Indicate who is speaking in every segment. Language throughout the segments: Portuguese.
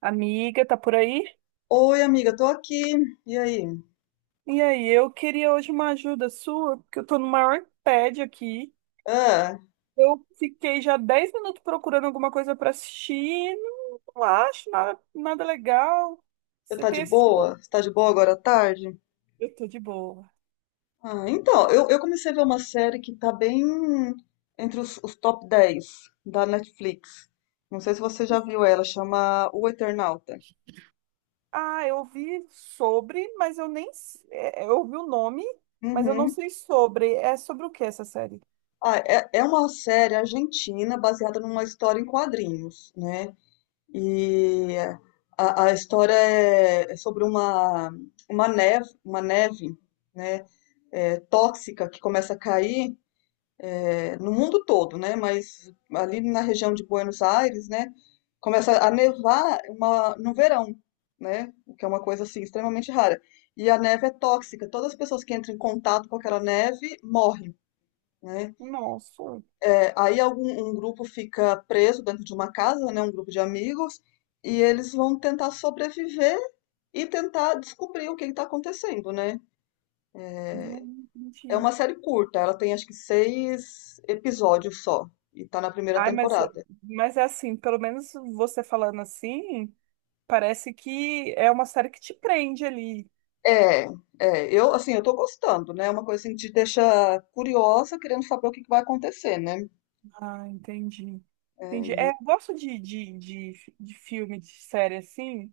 Speaker 1: Amiga, tá por aí?
Speaker 2: Oi, amiga, tô aqui. E aí?
Speaker 1: E aí, eu queria hoje uma ajuda sua, porque eu tô no maior tédio aqui.
Speaker 2: Ah,
Speaker 1: Eu fiquei já 10 minutos procurando alguma coisa pra assistir, e não acho nada, nada legal.
Speaker 2: você
Speaker 1: Você
Speaker 2: tá de
Speaker 1: tem assistido?
Speaker 2: boa? Você tá de boa agora à tarde?
Speaker 1: Eu tô de boa.
Speaker 2: Ah, então, eu comecei a ver uma série que tá bem entre os top 10 da Netflix. Não sei se você já viu ela, chama O Eternauta.
Speaker 1: Ah, eu ouvi sobre, mas eu nem. S- é, é, Eu ouvi o nome, mas eu não
Speaker 2: Uhum.
Speaker 1: sei sobre. É sobre o que essa série?
Speaker 2: Ah, é, é uma série argentina baseada numa história em quadrinhos, né? E a história é sobre uma neve, uma neve, né? é, tóxica que começa a cair é, no mundo todo, né? Mas ali na região de Buenos Aires, né? Começa a nevar no verão, né? O que é uma coisa assim extremamente rara. E a neve é tóxica. Todas as pessoas que entram em contato com aquela neve morrem, né?
Speaker 1: Nossa.
Speaker 2: É, aí algum um grupo fica preso dentro de uma casa, né? Um grupo de amigos e eles vão tentar sobreviver e tentar descobrir o que está acontecendo, né?
Speaker 1: Não
Speaker 2: É
Speaker 1: entendi.
Speaker 2: uma série curta, ela tem acho que seis episódios só e tá na primeira
Speaker 1: Ai, mas,
Speaker 2: temporada.
Speaker 1: mas é assim, pelo menos você falando assim, parece que é uma série que te prende ali.
Speaker 2: É, é, eu assim, eu tô gostando, né? É uma coisa assim, que te deixa curiosa, querendo saber o que que vai acontecer, né?
Speaker 1: Ah, entendi. Entendi. É, eu gosto de filme, de série assim,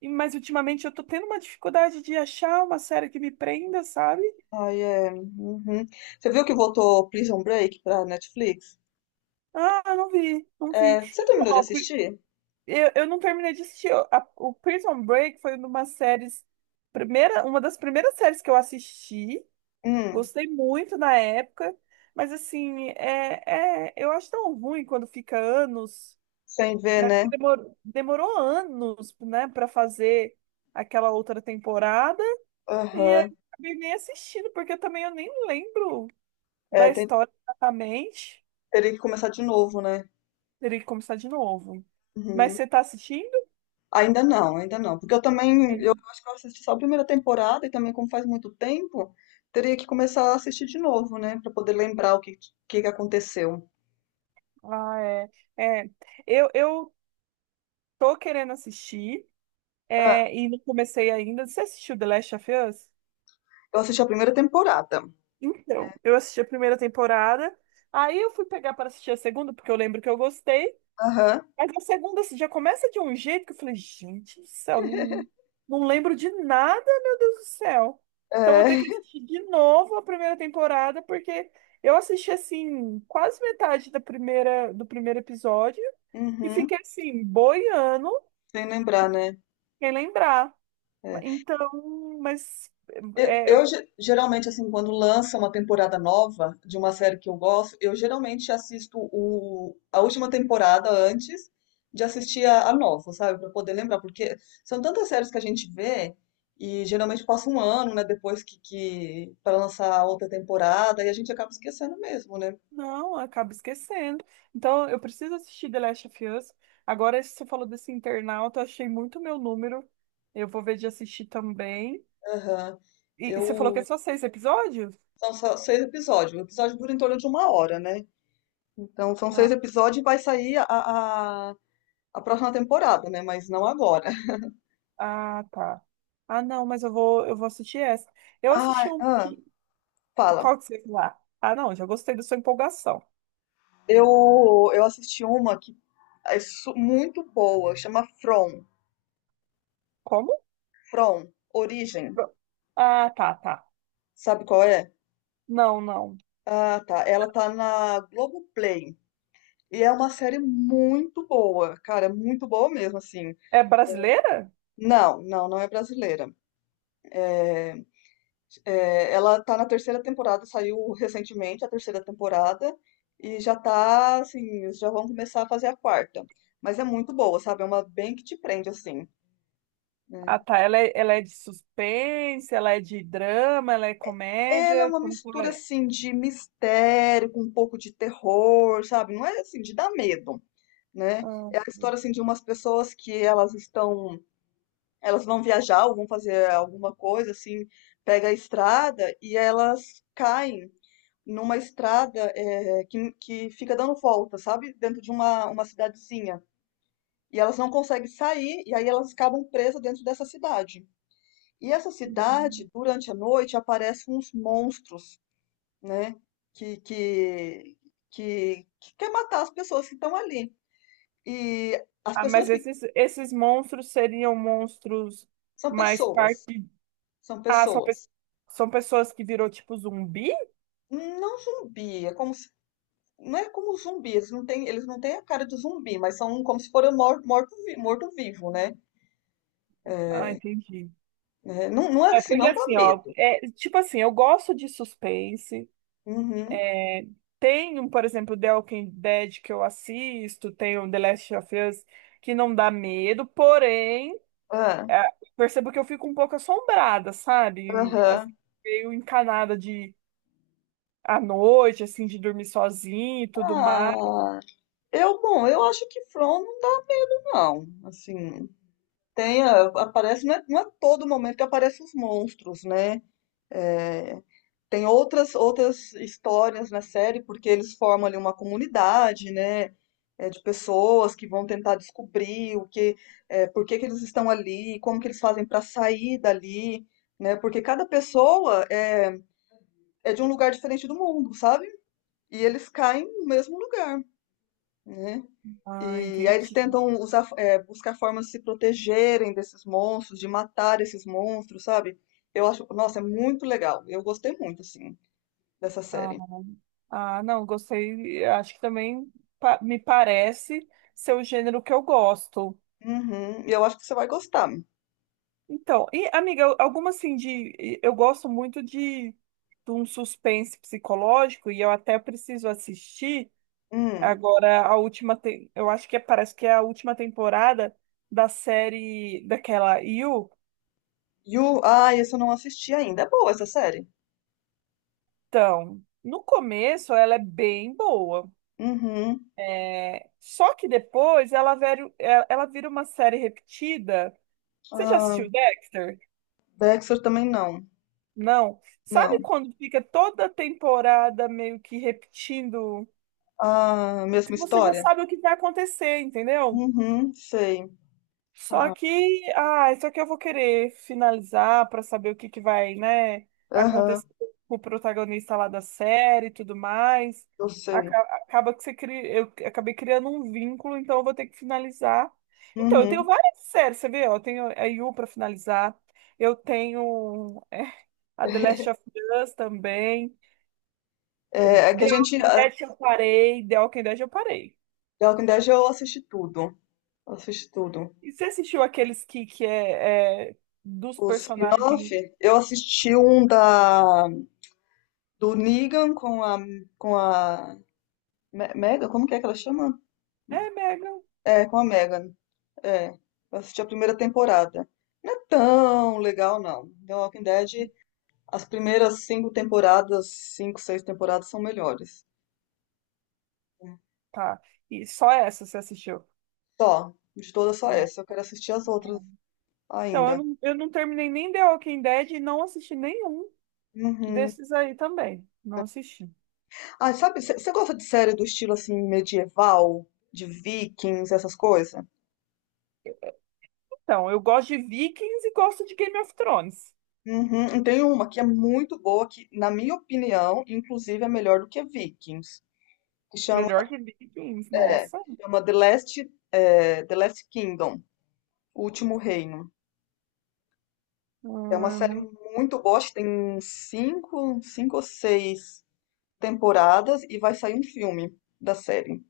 Speaker 1: mas ultimamente eu tô tendo uma dificuldade de achar uma série que me prenda, sabe?
Speaker 2: Ai, é. Uhum. Você viu que voltou Prison Break pra Netflix?
Speaker 1: Ah, não vi, não vi.
Speaker 2: É, você
Speaker 1: Então,
Speaker 2: terminou de
Speaker 1: ó,
Speaker 2: assistir?
Speaker 1: eu não terminei de assistir. O Prison Break foi uma séries, uma das primeiras séries que eu assisti.
Speaker 2: Hum,
Speaker 1: Gostei muito na época, mas assim, eu acho tão ruim quando fica anos,
Speaker 2: sem ver,
Speaker 1: né?
Speaker 2: né?
Speaker 1: Porque demorou, demorou anos, né, para fazer aquela outra temporada, e aí
Speaker 2: Aham.
Speaker 1: eu acabei nem assistindo, porque também eu nem lembro
Speaker 2: É,
Speaker 1: da história exatamente.
Speaker 2: teria que começar de novo, né?
Speaker 1: Teria que começar de novo. Mas
Speaker 2: Uhum.
Speaker 1: você tá assistindo?
Speaker 2: Ainda não, ainda não. Porque eu também, eu
Speaker 1: Sim.
Speaker 2: acho que eu assisti só a primeira temporada e também, como faz muito tempo, teria que começar a assistir de novo, né? Pra poder lembrar o que, que aconteceu.
Speaker 1: Ah, é. É. Eu tô querendo assistir,
Speaker 2: Ah,
Speaker 1: e não comecei ainda. Você assistiu The Last of Us?
Speaker 2: eu assisti a primeira temporada.
Speaker 1: Então, eu assisti a primeira temporada, aí eu fui pegar para assistir a segunda, porque eu lembro que eu gostei,
Speaker 2: Aham,
Speaker 1: mas a segunda assim, já começa de um jeito que eu falei, gente do céu, não, não lembro de nada, meu Deus do céu. Então vou ter
Speaker 2: é.
Speaker 1: que assistir de novo a primeira temporada, porque eu assisti assim, quase metade da primeira, do primeiro episódio e
Speaker 2: Uhum,
Speaker 1: fiquei assim, boiando,
Speaker 2: sem lembrar, né?
Speaker 1: sem lembrar.
Speaker 2: É.
Speaker 1: Então, mas.
Speaker 2: Eu,
Speaker 1: É eu
Speaker 2: eu geralmente, assim, quando lança uma temporada nova de uma série que eu gosto, eu geralmente assisto a última temporada antes de assistir a nova, sabe? Pra poder lembrar, porque são tantas séries que a gente vê e geralmente passa um ano, né, depois que para lançar a outra temporada e a gente acaba esquecendo mesmo, né?
Speaker 1: não, acaba esquecendo. Então, eu preciso assistir The Last of Us. Agora, você falou desse internauta, eu achei muito meu número. Eu vou ver de assistir também.
Speaker 2: Aham.
Speaker 1: E você falou que é
Speaker 2: Eu.
Speaker 1: só seis episódios?
Speaker 2: São só seis episódios. O episódio dura em torno de uma hora, né? Então, são
Speaker 1: Ah,
Speaker 2: seis episódios e vai sair a, a próxima temporada, né? Mas não agora.
Speaker 1: ah, tá. Ah, não, mas eu vou assistir essa. Eu assisti
Speaker 2: Ah,
Speaker 1: um.
Speaker 2: ah,
Speaker 1: Que-
Speaker 2: fala.
Speaker 1: Qual que você lá? Ah, ah, não, já gostei da sua empolgação.
Speaker 2: Eu, eu assisti uma que é muito boa, chama From.
Speaker 1: Como?
Speaker 2: From, Origem.
Speaker 1: Ah, tá, tá.
Speaker 2: Sabe qual é?
Speaker 1: Não, não.
Speaker 2: Ah, tá. Ela tá na Globoplay. E é uma série muito boa, cara, muito boa mesmo, assim.
Speaker 1: É brasileira?
Speaker 2: Não, não, não é brasileira. É, ela tá na terceira temporada, saiu recentemente a terceira temporada e já tá, assim, já vão começar a fazer a quarta. Mas é muito boa, sabe? É uma bem que te prende, assim,
Speaker 1: Ah,
Speaker 2: né?
Speaker 1: tá. Ela é de suspense, ela é de drama, ela é
Speaker 2: Ela é
Speaker 1: comédia.
Speaker 2: uma
Speaker 1: Como que ela
Speaker 2: mistura,
Speaker 1: é?
Speaker 2: assim, de mistério com um pouco de terror, sabe? Não é, assim, de dar medo, né?
Speaker 1: Ah,
Speaker 2: É a história, assim, de umas pessoas que elas estão. Elas vão viajar ou vão fazer alguma coisa, assim, pega a estrada e elas caem numa estrada é, que fica dando volta, sabe? Dentro de uma cidadezinha. E elas não conseguem sair, e aí elas acabam presas dentro dessa cidade. E essa cidade,
Speaker 1: uhum.
Speaker 2: durante a noite, aparecem uns monstros, né? Que, que, que quer matar as pessoas que estão ali. E as
Speaker 1: Ah,
Speaker 2: pessoas
Speaker 1: mas
Speaker 2: que
Speaker 1: esses, esses monstros seriam monstros
Speaker 2: são
Speaker 1: mais
Speaker 2: pessoas,
Speaker 1: parte.
Speaker 2: são
Speaker 1: Ah,
Speaker 2: pessoas.
Speaker 1: são pessoas que virou tipo zumbi?
Speaker 2: Não zumbi, é como se, não é como zumbi, eles não têm a cara de zumbi, mas são como se foram morto vivo, né?
Speaker 1: Ah, entendi.
Speaker 2: É, não, não é
Speaker 1: É
Speaker 2: assim,
Speaker 1: porque
Speaker 2: não dá
Speaker 1: assim, ó,
Speaker 2: medo.
Speaker 1: é, tipo assim, eu gosto de suspense.
Speaker 2: Uhum.
Speaker 1: Tem, um, por exemplo, The Walking Dead que eu assisto, tem o The Last of Us que não dá medo, porém,
Speaker 2: É,
Speaker 1: é, percebo que eu fico um pouco assombrada, sabe? Assim,
Speaker 2: aham.
Speaker 1: meio encanada de à noite, assim, de dormir sozinha e tudo mais.
Speaker 2: Ah, eu, bom, eu acho que From não dá, não. Assim, tem, aparece, não é todo momento que aparecem os monstros, né? É, tem outras histórias na série, porque eles formam ali uma comunidade, né? É, de pessoas que vão tentar descobrir o que, é, por que que eles estão ali, como que eles fazem para sair dali, né? Porque cada pessoa é, de um lugar diferente do mundo, sabe? E eles caem no mesmo lugar, né?
Speaker 1: Ah,
Speaker 2: E aí eles
Speaker 1: entendi.
Speaker 2: tentam usar, é, buscar formas de se protegerem desses monstros, de matar esses monstros, sabe? Eu acho, nossa, é muito legal. Eu gostei muito, assim, dessa
Speaker 1: Ah,
Speaker 2: série.
Speaker 1: ah, não, gostei. Acho que também me parece ser o gênero que eu gosto.
Speaker 2: Uhum, e eu acho que você vai gostar.
Speaker 1: Então, e amiga, eu- alguma assim de. Eu gosto muito de um suspense psicológico e eu até preciso assistir
Speaker 2: Hum.
Speaker 1: agora a última. Eu acho que parece que é a última temporada da série daquela You.
Speaker 2: You, ah, esse eu não assisti ainda. É boa essa série.
Speaker 1: Então, no começo ela é bem boa.
Speaker 2: Uhum.
Speaker 1: É, só que depois ela, vero- ela ela vira uma série repetida. Você já
Speaker 2: Ah,
Speaker 1: assistiu Dexter?
Speaker 2: Dexter também não.
Speaker 1: Não. Sabe
Speaker 2: Não.
Speaker 1: quando fica toda temporada meio que repetindo?
Speaker 2: Ah, mesma
Speaker 1: Você já
Speaker 2: história?
Speaker 1: sabe o que vai acontecer, entendeu?
Speaker 2: Uhum, sei.
Speaker 1: Só
Speaker 2: Ah,
Speaker 1: que, ah, só que eu vou querer finalizar para saber o que que vai, né,
Speaker 2: aham,
Speaker 1: acontecer com o protagonista lá da série e tudo mais.
Speaker 2: eu sei.
Speaker 1: Acaba que você cria, eu acabei criando um vínculo, então eu vou ter que finalizar. Então, eu tenho
Speaker 2: Uhum.
Speaker 1: várias séries, você vê, ó, eu tenho a You para finalizar. Eu tenho a The Last of Us também. The
Speaker 2: É, é que a gente.
Speaker 1: Walking Dead eu parei, The Walking Dead eu parei.
Speaker 2: The Walking Dead eu assisti tudo. Eu assisti tudo.
Speaker 1: E você assistiu aqueles que, dos
Speaker 2: O
Speaker 1: personagens
Speaker 2: spin-off, eu assisti um do Negan com a Mega, como que é que ela chama?
Speaker 1: é Megan.
Speaker 2: É, com a Megan. É, eu assisti a primeira temporada. Não é tão legal, não. The Walking Dead, as primeiras cinco temporadas, cinco, seis temporadas são melhores.
Speaker 1: Tá. E só essa você assistiu.
Speaker 2: Só, de todas só
Speaker 1: Ah.
Speaker 2: essa. Eu quero assistir as outras
Speaker 1: Então,
Speaker 2: ainda.
Speaker 1: eu não terminei nem The Walking Dead e não assisti nenhum
Speaker 2: Uhum.
Speaker 1: desses aí também. Não assisti.
Speaker 2: Ah, sabe, você gosta de série do estilo assim medieval, de Vikings, essas coisas?
Speaker 1: Então, eu gosto de Vikings e gosto de Game of Thrones.
Speaker 2: Uhum, e tem uma que é muito boa, que na minha opinião, inclusive é melhor do que Vikings, que
Speaker 1: Melhor que Vikings,
Speaker 2: é,
Speaker 1: nossa.
Speaker 2: chama The Last Kingdom, O Último Reino. É uma
Speaker 1: Ah,
Speaker 2: série
Speaker 1: não.
Speaker 2: muito boa, acho que tem uns cinco, cinco ou seis temporadas e vai sair um filme da série.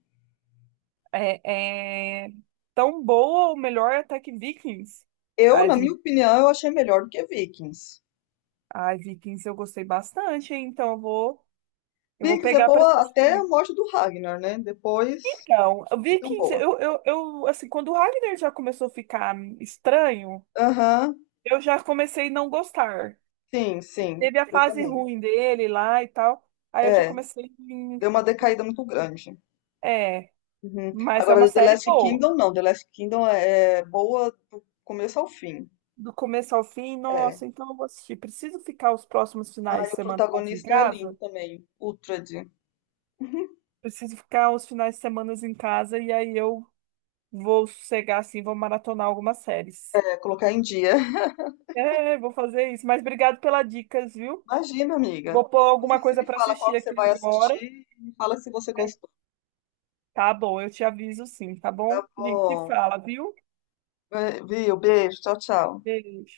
Speaker 1: É, é tão boa ou melhor até que Vikings.
Speaker 2: Eu,
Speaker 1: Ai,
Speaker 2: na minha
Speaker 1: Vi-
Speaker 2: opinião, eu achei melhor do que Vikings.
Speaker 1: Ai, Vikings eu gostei bastante, hein? Então eu vou
Speaker 2: Vikings é
Speaker 1: pegar pra
Speaker 2: boa até a
Speaker 1: assistir.
Speaker 2: morte do Ragnar, né? Depois
Speaker 1: Então,
Speaker 2: é tão
Speaker 1: Vikings,
Speaker 2: boa.
Speaker 1: eu, assim, quando o Ragnar já começou a ficar estranho,
Speaker 2: Aham,
Speaker 1: eu já comecei a não gostar.
Speaker 2: sim, sim,
Speaker 1: Teve a
Speaker 2: eu
Speaker 1: fase
Speaker 2: também.
Speaker 1: ruim dele lá e tal, aí eu já
Speaker 2: É,
Speaker 1: comecei, em-
Speaker 2: deu uma decaída muito grande.
Speaker 1: é,
Speaker 2: Uhum.
Speaker 1: mas é uma
Speaker 2: Agora, The
Speaker 1: série
Speaker 2: Last
Speaker 1: boa.
Speaker 2: Kingdom, não. The Last Kingdom é boa do começo ao fim.
Speaker 1: Do começo ao fim,
Speaker 2: É.
Speaker 1: nossa, então eu vou assistir. Preciso ficar os próximos
Speaker 2: Ah,
Speaker 1: finais
Speaker 2: e
Speaker 1: de
Speaker 2: o
Speaker 1: semana em
Speaker 2: protagonista é lindo
Speaker 1: casa?
Speaker 2: também, Uhtred. Uhum.
Speaker 1: Preciso ficar os finais de semana em casa e aí eu vou sossegar, assim, vou maratonar algumas séries.
Speaker 2: É, colocar em dia.
Speaker 1: É, vou fazer isso. Mas obrigado pelas dicas, viu?
Speaker 2: Imagina, amiga.
Speaker 1: Vou pôr
Speaker 2: Depois
Speaker 1: alguma
Speaker 2: você
Speaker 1: coisa
Speaker 2: me
Speaker 1: para
Speaker 2: fala qual
Speaker 1: assistir
Speaker 2: que você
Speaker 1: aqui
Speaker 2: vai
Speaker 1: agora.
Speaker 2: assistir e me fala se você
Speaker 1: É,
Speaker 2: gostou.
Speaker 1: tá bom, eu te aviso sim, tá
Speaker 2: Tá
Speaker 1: bom? A gente se
Speaker 2: bom,
Speaker 1: fala, viu?
Speaker 2: é, viu? Beijo, tchau, tchau.
Speaker 1: Beijo.